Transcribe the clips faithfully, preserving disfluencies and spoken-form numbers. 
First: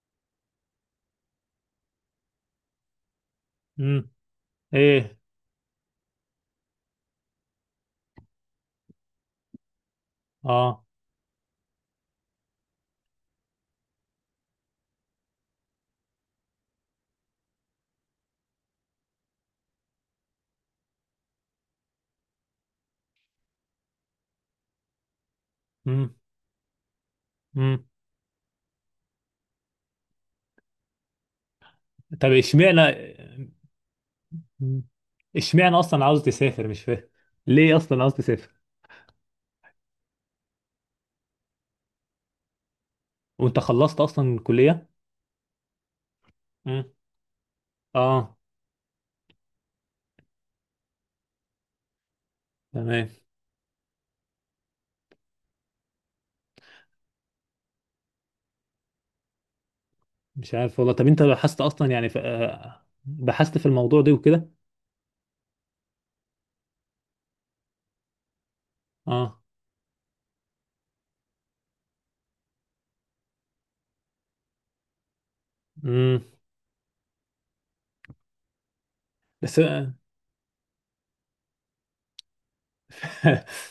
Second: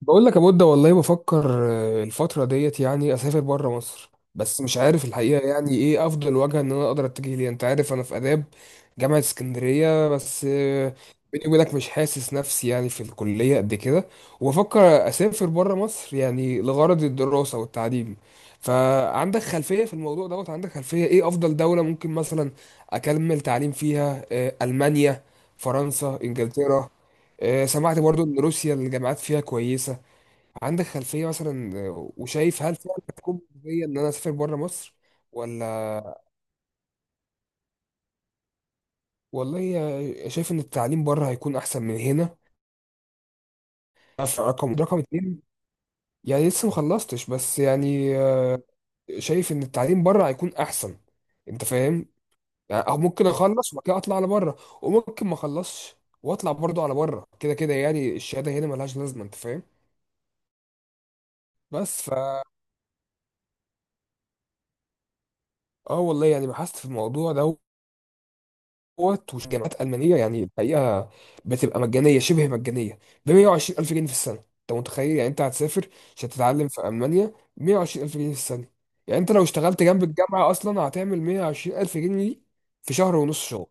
بقول لك يا بود، والله بفكر آه، الفترة ديت يعني أسافر بره امم. مصر، بس مش عارف ايه. الحقيقة يعني إيه أفضل وجهة إن أنا أقدر أتجه ليها. أنت عارف أنا في آداب جامعة اسكندرية، بس اه. آه، بيني وبينك مش حاسس نفسي يعني في الكلية قد كده. وبفكر أسافر بره مصر يعني لغرض الدراسة والتعليم. فعندك خلفية في الموضوع دوت؟ عندك خلفية إيه أفضل دولة ممكن مثلا أكمل تعليم فيها؟ آه، ألمانيا، امم. فرنسا، إنجلترا. آه، امم. سمعت برضو ان روسيا الجامعات فيها كويسة. عندك خلفية مثلا؟ آه، طب، وشايف هل فعلا اشمعنى هتكون مجدية إن أنا أسافر بره مم. مصر اشمعنى اصلا عاوز ولا؟ تسافر؟ مش فاهم ليه اصلا عاوز تسافر. والله، آه، شايف إن التعليم بره هيكون أحسن من هنا. وانت خلصت ده اصلا في رقم الكلية؟ رقم اتنين، يعني لسه امم. مخلصتش، بس يعني اه. آه، شايف إن التعليم بره هيكون أحسن. أنت فاهم؟ يعني أو تمام. ممكن أخلص وبعد كده أطلع على بره، وممكن ما أخلصش وأطلع برضه على بره. كده كده يعني الشهادة هنا ملهاش لازمة، أنت فاهم؟ مش عارف والله. طب انت بحثت اصلا بس يعني ف... فا، آه، بحثت في الموضوع ده وكده؟ آه والله يعني بحثت في الموضوع ده دوت. اه. وجامعات ألمانية يعني الحقيقة بتبقى مجانية شبه مجانية، ب مائة وعشرين ألف جنيه في السنة. أنت متخيل يعني أنت هتسافر امم. عشان تتعلم في ألمانيا مائة وعشرين ألف جنيه في السنة؟ يعني أنت لو بس اشتغلت آه، جنب الجامعة أصلا هتعمل مائة وعشرين ألف جنيه دي في شهر ونص شغل.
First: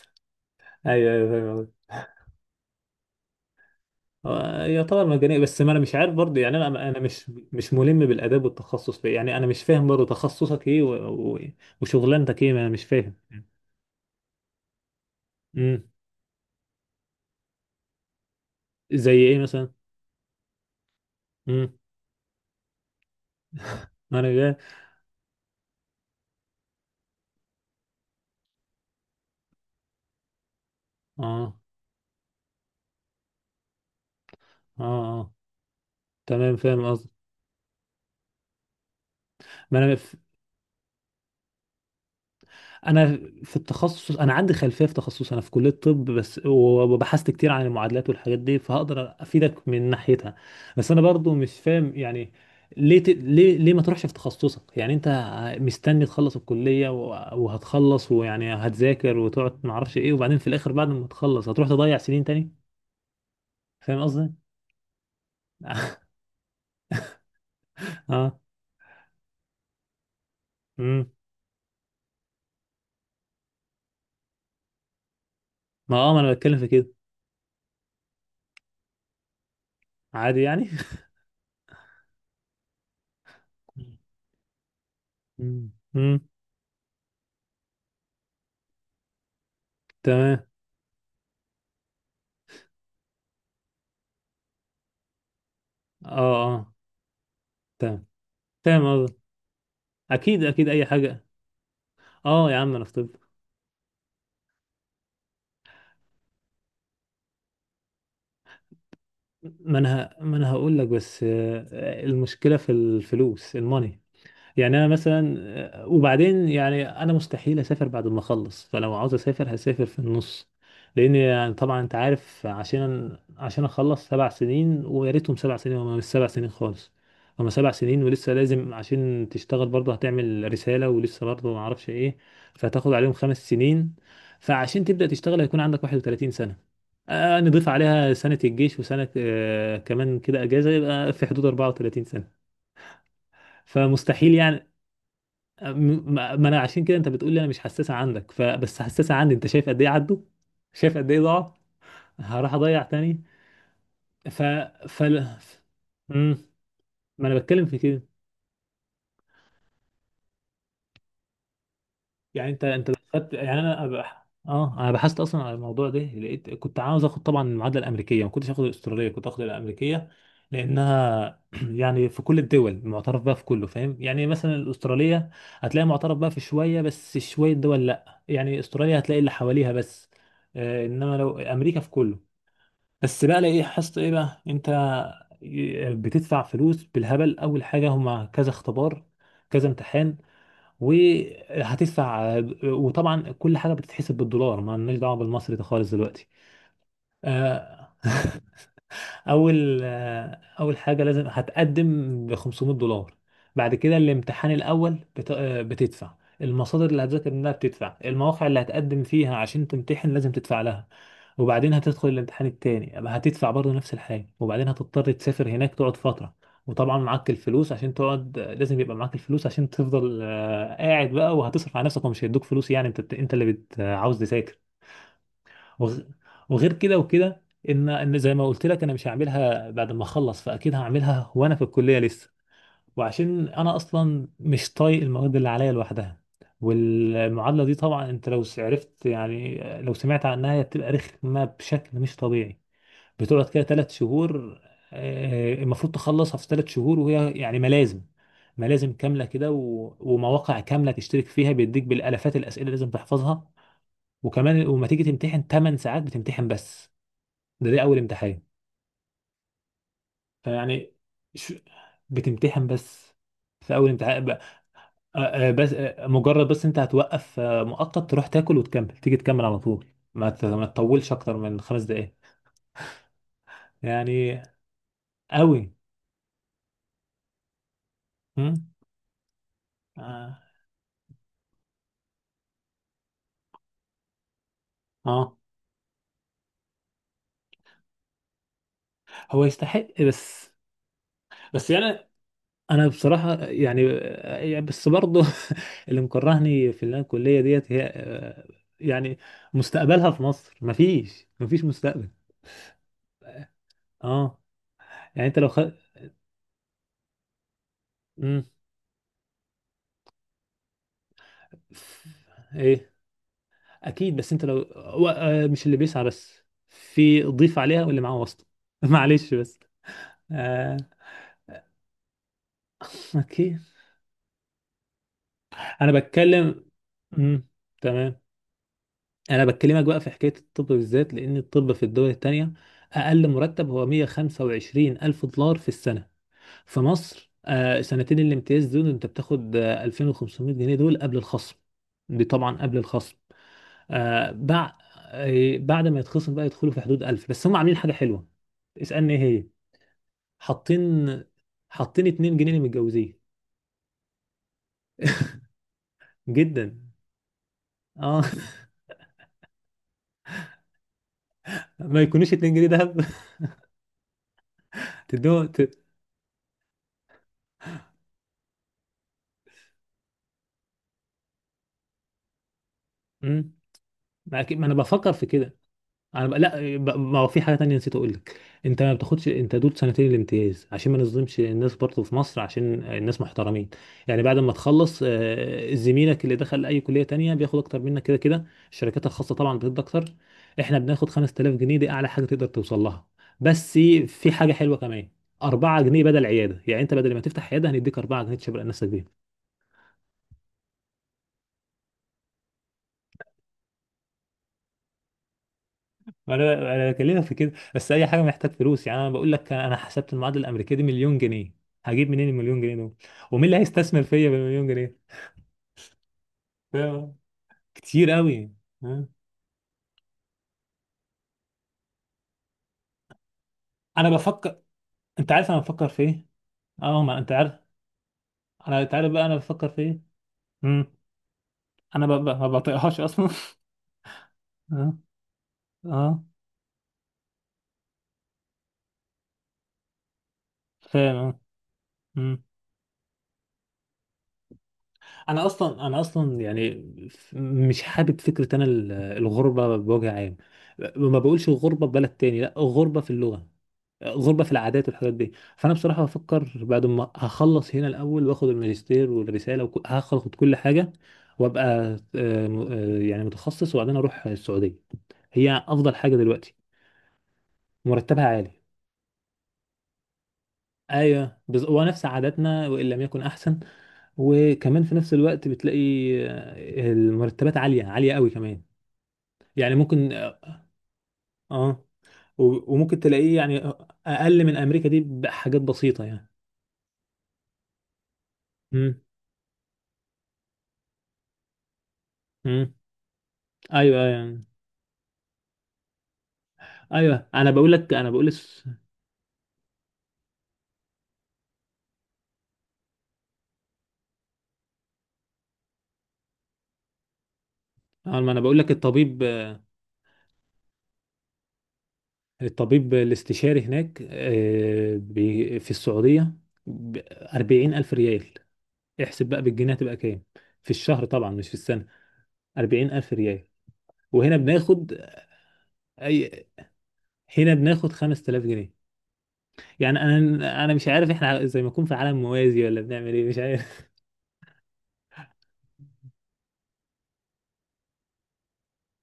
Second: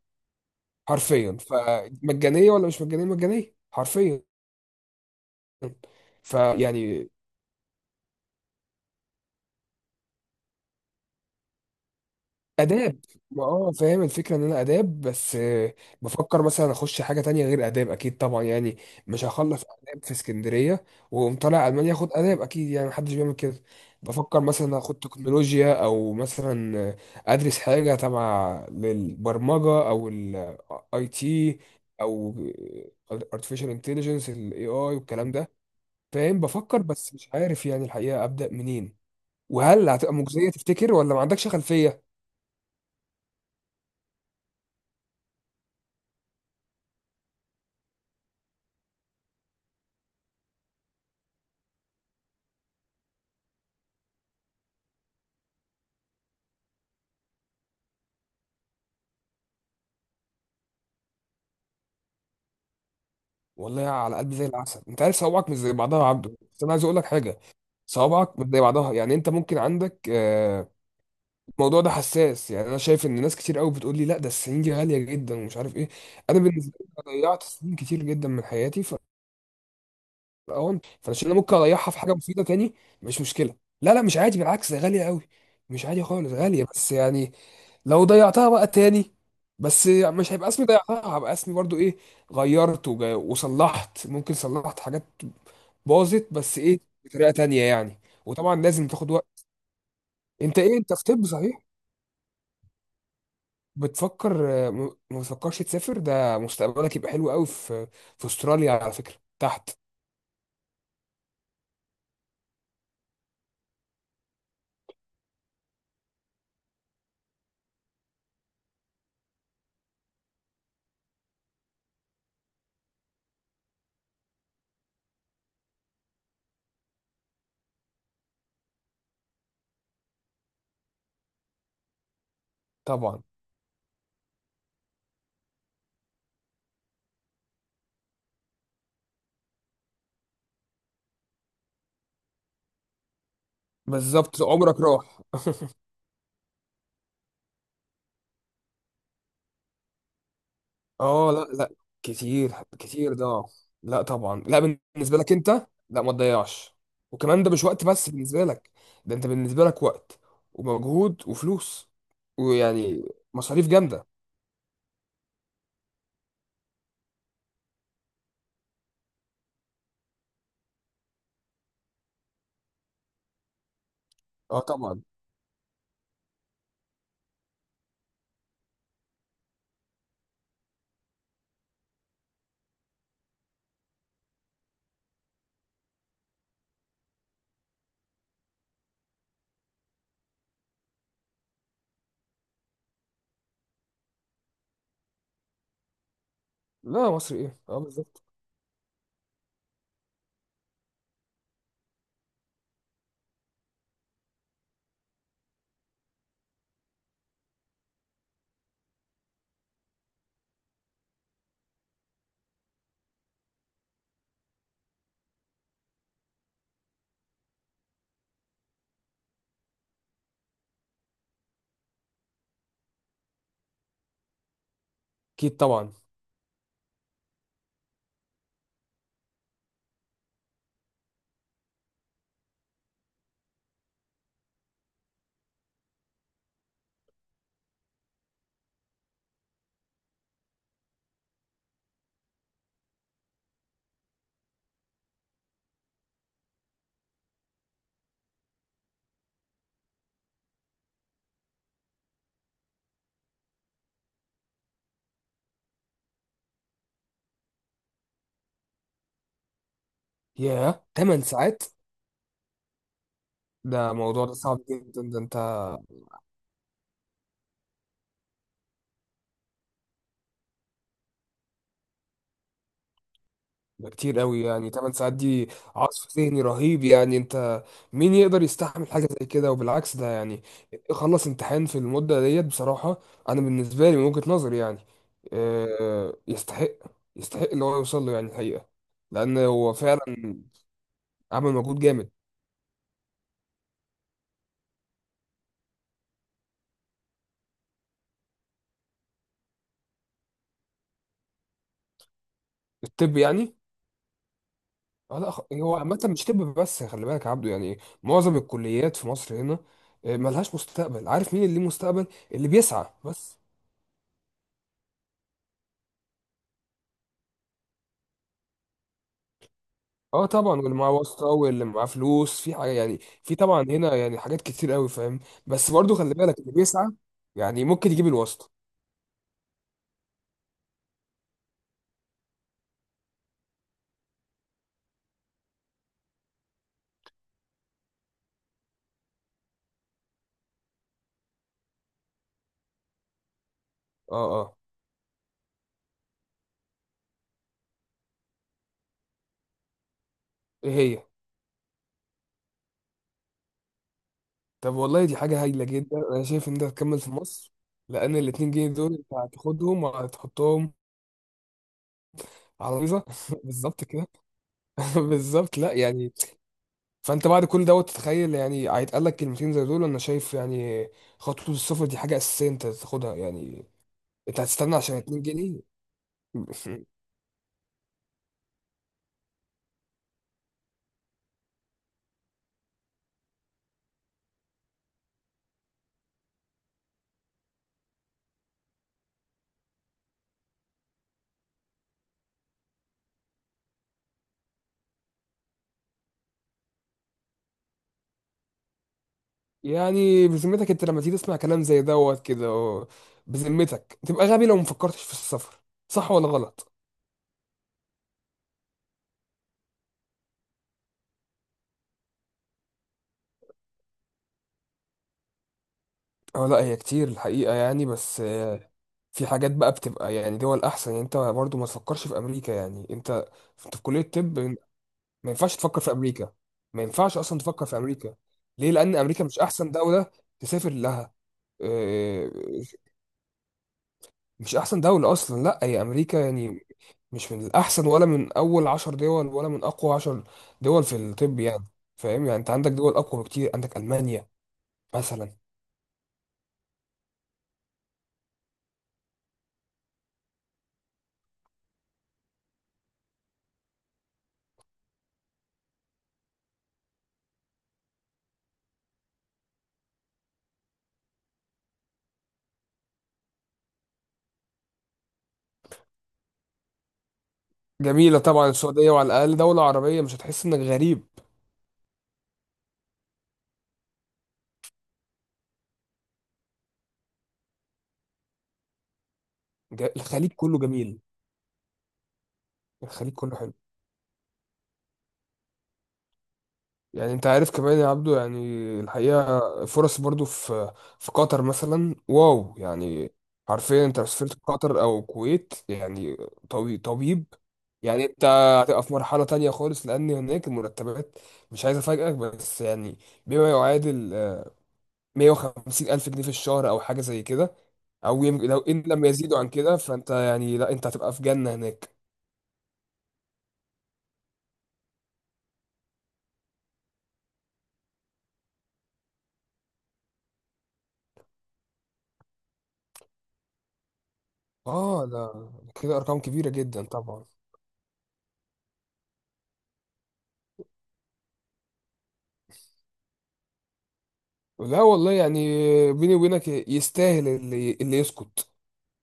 ايوه ايوه، حرفيا، فاهم قصدك. فمجانية ولا مش مجانية؟ مجانية حرفيا. آه، يعتبر مجانية، بس ما انا مش عارف برضه، يعني انا انا فيعني مش مش ملم بالاداب والتخصص، في يعني انا مش فاهم برضه تخصصك ايه و... و... وشغلانتك ايه، ما انا مش اداب، فاهم. ما اه فاهم الفكره ان انا اداب، بس آه، امم. بفكر مثلا اخش حاجه تانية غير اداب. اكيد طبعا يعني زي مش ايه هخلص مثلا؟ اداب في اسكندريه واقوم طالع امم. المانيا اخد اداب، اكيد يعني محدش بيعمل كده. ما انا بفكر جاي. مثلا اخد تكنولوجيا او مثلا آه، ادرس حاجه تبع للبرمجه او الاي اه. تي، او artificial intelligence، الاي اي اه. والكلام اه. ده. فاهم، تمام، بفكر فاهم قصدي. بس مش عارف يعني الحقيقه ابدا منين، ما وهل انا هتبقى في... مجزيه تفتكر ولا ما عندكش خلفيه؟ انا في التخصص، انا عندي خلفيه في تخصص، انا في كليه طب بس، وبحثت كتير عن المعادلات والحاجات دي، فهقدر افيدك من ناحيتها. بس انا برضو مش فاهم يعني ليه ت... ليه ليه ما تروحش في تخصصك؟ يعني انت مستني تخلص الكليه و... وهتخلص، ويعني هتذاكر وتقعد ما اعرفش ايه، وبعدين في الاخر بعد ما تخلص هتروح تضيع سنين تاني؟ والله فاهم على قصدي. قلبي زي العسل، انت عارف صوابعك مش زي بعضها يا عبده، بس انا عايز اقول لك حاجه. اه. صوابعك مش زي بعضها، يعني انت ممكن عندك آه، امم. الموضوع ده حساس. يعني انا شايف ان ناس كتير قوي بتقول لي لا، ده السنين دي غاليه جدا ومش عارف ايه. ما اه ما انا انا بتكلم في بالنسبه لي، كده. أنا ضيعت سنين كتير جدا من حياتي، عادي يعني. اهون فعشان انا ممكن اريحها في حاجه مفيده تاني. مش مشكله. لا لا، مش عادي، بالعكس، ده غاليه قوي. مم. مش عادي مم. خالص غاليه، بس يعني لو ضيعتها بقى تاني، بس مش تمام. هيبقى اسمي ضيعتها، هبقى اسمي برضو ايه؟ غيرت وج- وصلحت، ممكن صلحت حاجات اه. باظت، بس اه. ايه، بطريقه تانية يعني. تمام، وطبعا لازم فاهم تاخد قصدك. وقت. اكيد انت اكيد، ايه، اي انت في حاجه. طب صحيح؟ اه يا عم، انا في طب. بتفكر آه، م- ما بتفكرش تسافر؟ ده مستقبلك يبقى حلو قوي في في استراليا على فكره تحت. ما انا ه- ما انا هقول لك بس، آه، المشكله في الفلوس الماني. يعني انا مثلا آه، وبعدين يعني انا مستحيل اسافر بعد ما اخلص، فلو عاوز اسافر هسافر في النص، لان يعني طبعا انت عارف عشان عشان اخلص سبع سنين، ويا ريتهم سبع سنين، وما مش سبع سنين خالص، هما سبع سنين، ولسه لازم عشان تشتغل برضه هتعمل رسالة، ولسه برضه ما اعرفش ايه، فهتاخد عليهم طبعا، خمس سنين. فعشان تبدأ تشتغل هيكون عندك واحد وتلاتين سنة، آه، نضيف عليها سنة الجيش وسنة آه، كمان كده اجازة، يبقى في حدود أربعة وثلاثين سنة، فمستحيل بالظبط، يعني. عمرك راح. م- ما ما انا عشان كده، انت بتقول لي انا مش حساسه عندك، فبس حساسه عندي. انت شايف قد ايه عدوا، شايف قد ايه اه ضاعوا، لا لا، كتير. هروح اضيع كتير تاني؟ ده، لا ف طبعا لا. بالنسبه فل... لك انت، لا ما امم. تضيعش. ما انا وكمان ده مش بتكلم في وقت كده. بس بالنسبه لك، ده انت بالنسبه لك وقت ومجهود وفلوس. يعني انت انت لو ويعني خدت، يعني مصاريف انا أب... جامده. اه، انا بحثت اصلا على الموضوع ده، لقيت كنت عاوز اخد طبعا المعادله الامريكيه، ما كنتش اخد الاستراليه، كنت اخد الامريكيه، لانها يعني في كل الدول معترف بها، في كله، فاهم؟ يعني مثلا اه طبعا. الاستراليه هتلاقي معترف بها في شويه بس، شويه دول لا، يعني استراليا هتلاقي اللي حواليها بس، آه انما لو امريكا في كله. بس بقى، لا ايه حصت ايه بقى، انت بتدفع فلوس بالهبل. اول حاجه هما كذا اختبار، كذا امتحان، وهتدفع، وطبعا كل حاجه بتتحسب بالدولار، ما لناش دعوه بالمصري ده خالص دلوقتي. لا مصري ايه، اه آه، بالظبط. اول آه، اول حاجه لازم هتقدم ب خمسميه دولار. بعد كده الامتحان الاول بت- آه، بتدفع المصادر اللي هتذاكر منها، بتدفع المواقع اللي هتقدم فيها عشان تمتحن لازم تدفع لها. وبعدين هتدخل الامتحان التاني أما هتدفع برضه نفس الحاجة. وبعدين هتضطر تسافر هناك تقعد فترة، وطبعا معاك الفلوس عشان تقعد، لازم يبقى معاك الفلوس عشان تفضل آه، قاعد بقى، وهتصرف على نفسك، ومش هيدوك فلوس، يعني انت انت اللي بت... آه، عاوز تذاكر. اكيد طبعا. وغ... وغير كده وكده. ان ان زي ما قلت لك، انا مش هعملها بعد ما اخلص، فاكيد هعملها وانا في الكلية لسه، وعشان انا اصلا مش طايق المواد اللي عليا لوحدها. والمعادلة دي طبعا انت لو عرفت، يعني لو سمعت عنها، هي بتبقى رخمة بشكل مش طبيعي. بتقعد كده ثلاث شهور، آه، المفروض تخلصها في ثلاث شهور، وهي يعني ملازم ملازم كاملة كده و... ومواقع كاملة تشترك فيها بيديك، بالالافات الأسئلة اللي لازم تحفظها. وكمان وما تيجي تمتحن 8 ساعات بتمتحن بس. ده ده أول امتحان، ياه، فيعني تمن ش... ساعات؟ بتمتحن بس في أول ده امتحان موضوع ب... ده آه، صعب جدا، ده انت آه، بس آه، مجرد بس أنت هتوقف آه، مؤقت تروح تاكل وتكمل، تيجي تكمل على طول، ما ت... ما تطولش أكتر من خمس دقايق، ده كتير يعني قوي، يعني تمن ساعات دي قوي. عصف ذهني رهيب. يعني انت مين يقدر م? يستحمل حاجة زي كده؟ وبالعكس، ده آه. يعني خلص امتحان في المدة ديت بصراحة. انا بالنسبة لي من وجهة نظري يعني آه. آه، يستحق، يستحق اللي هو يوصل له يعني الحقيقة، لان هو هو يستحق، فعلا بس عمل بس مجهود جامد. يعني انا بصراحه يعني، يعني بس برضه اللي مكرهني في اللي أنا الكليه ديت هي، آه، يعني مستقبلها في مصر، مفيش مفيش مستقبل. الطب يعني؟ اه. اه يعني لا، انت خ- لو خ... هو عامة مش طب بس، خلي بالك يا عبده. يعني معظم مم. الكليات في مصر هنا آه، ملهاش مستقبل. عارف مين اللي ليه مستقبل؟ اللي بيسعى ايه. بس. اكيد، بس انت لو و- آه، مش اللي بيسعى بس، في ضيف عليها واللي معاه واسطه معلش بس. اه طبعا، واللي آه... معاه واسطه واللي معاه فلوس، في حاجه يعني في اوكي. طبعا هنا يعني حاجات كتير قوي فاهم. بس انا برضو خلي بالك، اللي بتكلم. بيسعى مم. يعني ممكن يجيب تمام. الواسطه. انا بكلمك بقى في حكايه الطب بالذات، لان الطب في الدول التانية اقل مرتب هو مائة وخمسة وعشرين الف دولار في السنه. في مصر آه، سنتين الامتياز دول انت بتاخد آه، الفين وخمسميه جنيه، دول قبل الخصم، دي طبعا قبل الخصم. اه آه، اه، بع- آه، بعد ما يتخصم بقى يدخلوا في حدود ألف. بس هم عاملين حاجه حلوه، اسالني ايه هي. ايه هي؟ حاطين حاطين اتنين جنيه للمتجوزين. طب والله، دي حاجه هايله جدا، انا شايف ان انت جدا. هتكمل في مصر. لان اه الاتنين جنيه دول انت هتاخدهم وهتحطهم ما يكونوش جنيهين على الفيزا. دهب. بالظبط كده. تدوه بالظبط ت... لا يعني. فانت بعد كل دوت تتخيل يعني هيتقال لك كلمتين زي دول، انا شايف يعني خطوه السفر دي حاجه اساسيه انت تاخدها مم. يعني. انت ما أكيد- ما انا هتستنى عشان بفكر 2 في كده. جنيه انا بقى، لا بقى، ما هو في حاجه تانية نسيت اقول لك. انت ما بتاخدش، انت دول سنتين الامتياز عشان ما نظلمش الناس برضه في مصر، عشان الناس محترمين، يعني بعد ما تخلص آه، زميلك اللي دخل اي كليه تانية بياخد اكتر منك كده كده، الشركات الخاصه طبعا بتدي اكتر. احنا بناخد خمسة الاف جنيه، دي اعلى حاجه تقدر توصل لها. بس في حاجه حلوه كمان، أربعة جنيهات بدل عياده، يعني انت بدل ما تفتح عياده هنديك اربع جنيه تشبر نفسك بيهم. يعني بذمتك انت لما تيجي تسمع كلام زي دوت كده و-، بذمتك تبقى غبي لو مفكرتش في السفر. صح ولا انا غلط؟ انا بكلمك في كده، بس اي حاجه محتاج فلوس يعني. انا بقول لك انا حسبت المعادله الامريكيه دي مليون جنيه، هجيب منين المليون جنيه دول؟ ومين اللي هيستثمر فيا بالمليون جنيه؟ اه لا، هي كتير فاهم؟ الحقيقة يعني، كتير بس قوي. آه، ها؟ في حاجات بقى بتبقى يعني دول احسن. يعني انت برضو ما تفكرش في امريكا يعني. انت انت في كلية انا طب، بفكر، ما انت عارف ينفعش انا تفكر بفكر في في ايه. امريكا، ما اه، ما ينفعش انت اصلا عارف. تفكر في امريكا. ليه؟ انا انت لان عارف امريكا بقى انا مش بفكر احسن في ايه. دولة تسافر امم. لها. انا ب- ب- آه، ما بطيقهاش اصلا مش احسن اه. دولة اصلا، لا. هي اه، امريكا يعني مش من الأحسن ولا من أول عشر دول ولا من أقوى عشر دول في فاهم. اه. الطب يعني. فاهم يعني، مم. أنت عندك دول أقوى بكتير، عندك ألمانيا مثلا. انا اصلا انا اصلا يعني ف- مش حابب فكره، انا ال- الغربه بوجه عام. ما بقولش غربه في بلد تاني، لا غربه في اللغه، غربه في العادات والحاجات دي. فانا بصراحه بفكر بعد ما هخلص هنا الاول، واخد الماجستير والرساله وك- هاخد كل حاجه، وابقى آه، م- آه، يعني متخصص، وبعدين اروح السعوديه، هي افضل حاجه دلوقتي. جميلة مرتبها طبعا عالي. السعودية، وعلى الأقل دولة عربية مش هتحس إنك غريب. ايوه بز... ونفس عاداتنا، وان لم يكن احسن. وكمان في نفس الوقت بتلاقي آه، المرتبات عالية عالية قوي كمان، يعني ج- ممكن. الخليج كله جميل. اه. و- وممكن الخليج كله تلاقيه حلو يعني اقل من امريكا دي بحاجات بسيطة يعني. يعني. انت عارف كمان يا عبدو يعني امم. الحقيقة، فرص برضو في في قطر مثلا، واو امم. يعني. حرفيا ايوه انت لو سافرت يعني. قطر او الكويت يعني، طبي- طبيب، ايوه انا بقول لك، يعني انا انت بقول الس- هتبقى في مرحلة تانية خالص. لان هناك المرتبات، مش عايز افاجئك بس يعني بما يعادل آه، مية وخمسين الف جنيه في الشهر، او حاجة زي كده. آه، او ما انا يم- بقول لو لك ان لم الطبيب، يزيدوا عن كده، فانت يعني لا، انت هتبقى في جنة هناك. الطبيب الاستشاري هناك آه، بي- في السعودية ب اربعين ألف ريال. احسب بقى بالجنيه هتبقى كام في الشهر، طبعا مش في السنة. اربعين ألف ريال، وهنا بناخد، اه ده كده ارقام أي، كبيرة جدا طبعا. هنا بناخد خمسة الاف جنيه. يعني انا، انا مش عارف احنا زي ما نكون في عالم موازي ولا بنعمل ايه، مش عارف. لا والله يعني، بيني وبينك يستاهل اللي اللي يسكت،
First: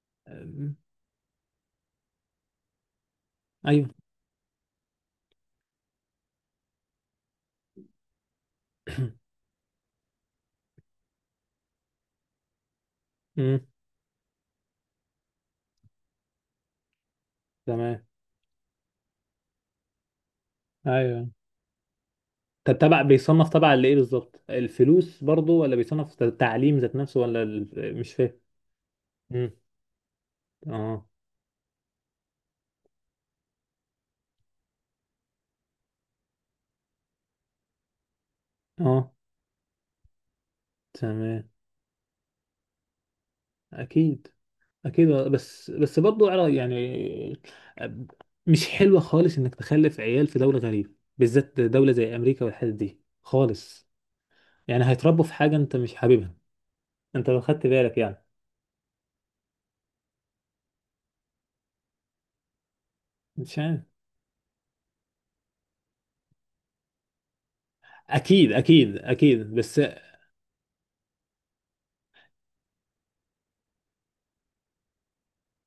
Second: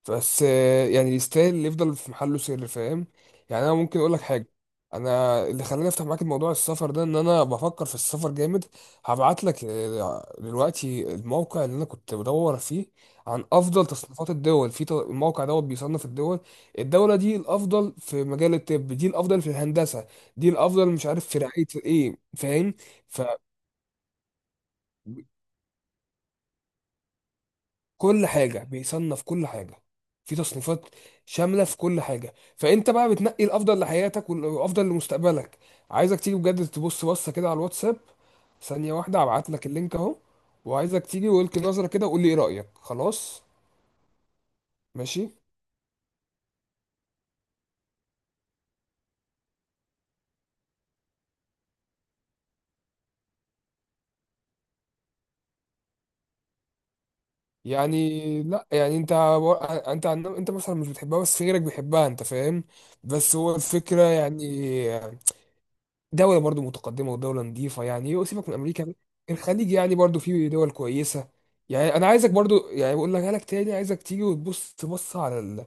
بس آه، يعني يستاهل اللي يفضل في محله سر فاهم. يعني انا ايوه. ممكن اقول لك حاجه. انا اللي خلاني افتح معاك الموضوع السفر ده ان انا بفكر في السفر جامد. هبعت لك آه، دلوقتي الموقع اللي انا كنت بدور فيه عن أمم، افضل تصنيفات الدول في ط- الموقع دوت بيصنف الدول. الدوله دي الافضل تمام. في مجال الطب، دي الافضل في الهندسه، دي الافضل مش عارف ايوه. في رعايه ايه فاهم. طب تبع بيصنف تبع لايه بالظبط؟ الفلوس برضو؟ ولا بيصنف ت- التعليم ذات نفسه؟ ولا ال- مش كل فاهم. حاجة بيصنف كل أمم، حاجة، في تصنيفات اه. شاملة في كل حاجة، فأنت بقى بتنقي الأفضل لحياتك والأفضل لمستقبلك. عايزك تيجي بجد تبص بصة كده على الواتساب، ثانية اه. واحدة هبعت لك اللينك أهو. وعايزك تيجي تمام. ولك نظرة كده وقول لي إيه رأيك. خلاص، اكيد اكيد، ماشي. بس بس برضو عرا- يعني أب- مش حلوه خالص انك تخلف عيال في دوله غريبه، بالذات دوله زي امريكا والحتت دي خالص، يعني هيتربوا في حاجه انت مش حاببها. انت لو خدت بالك يعني. يعني لا، يعني أنت و- أنت عن- أنت مثلا مش بتحبها بس غيرك بيحبها أنت فاهم. بس هو مش عارف. الفكرة يعني دولة برضو متقدمة ودولة نظيفة يعني. وسيبك اكيد من أمريكا، اكيد اكيد الخليج بس. يعني برضو فيه دول كويسة. يعني أنا عايزك برضو يعني بقول لك لك تاني، عايزك تيجي وتبص تبص على ال-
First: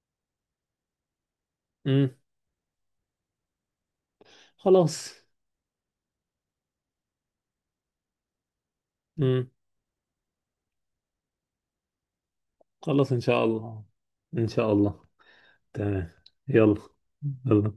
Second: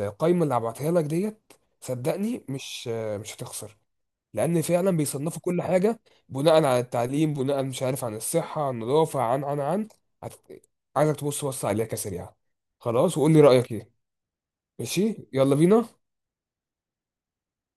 القايمة اللي هبعتها لك ديت. امم. صدقني مش مش هتخسر، لأن فعلا خلاص. بيصنفوا كل حاجة بناء على التعليم، بناء مش عارف عن الصحة عن النظافة عن امم. عن عن هت- عايزك تبص بص عليها كسريعة، خلاص، خلاص، ان وقول لي شاء رأيك الله. إيه. ان شاء الله. ماشي، يلا تمام. بينا. يلا. يلا.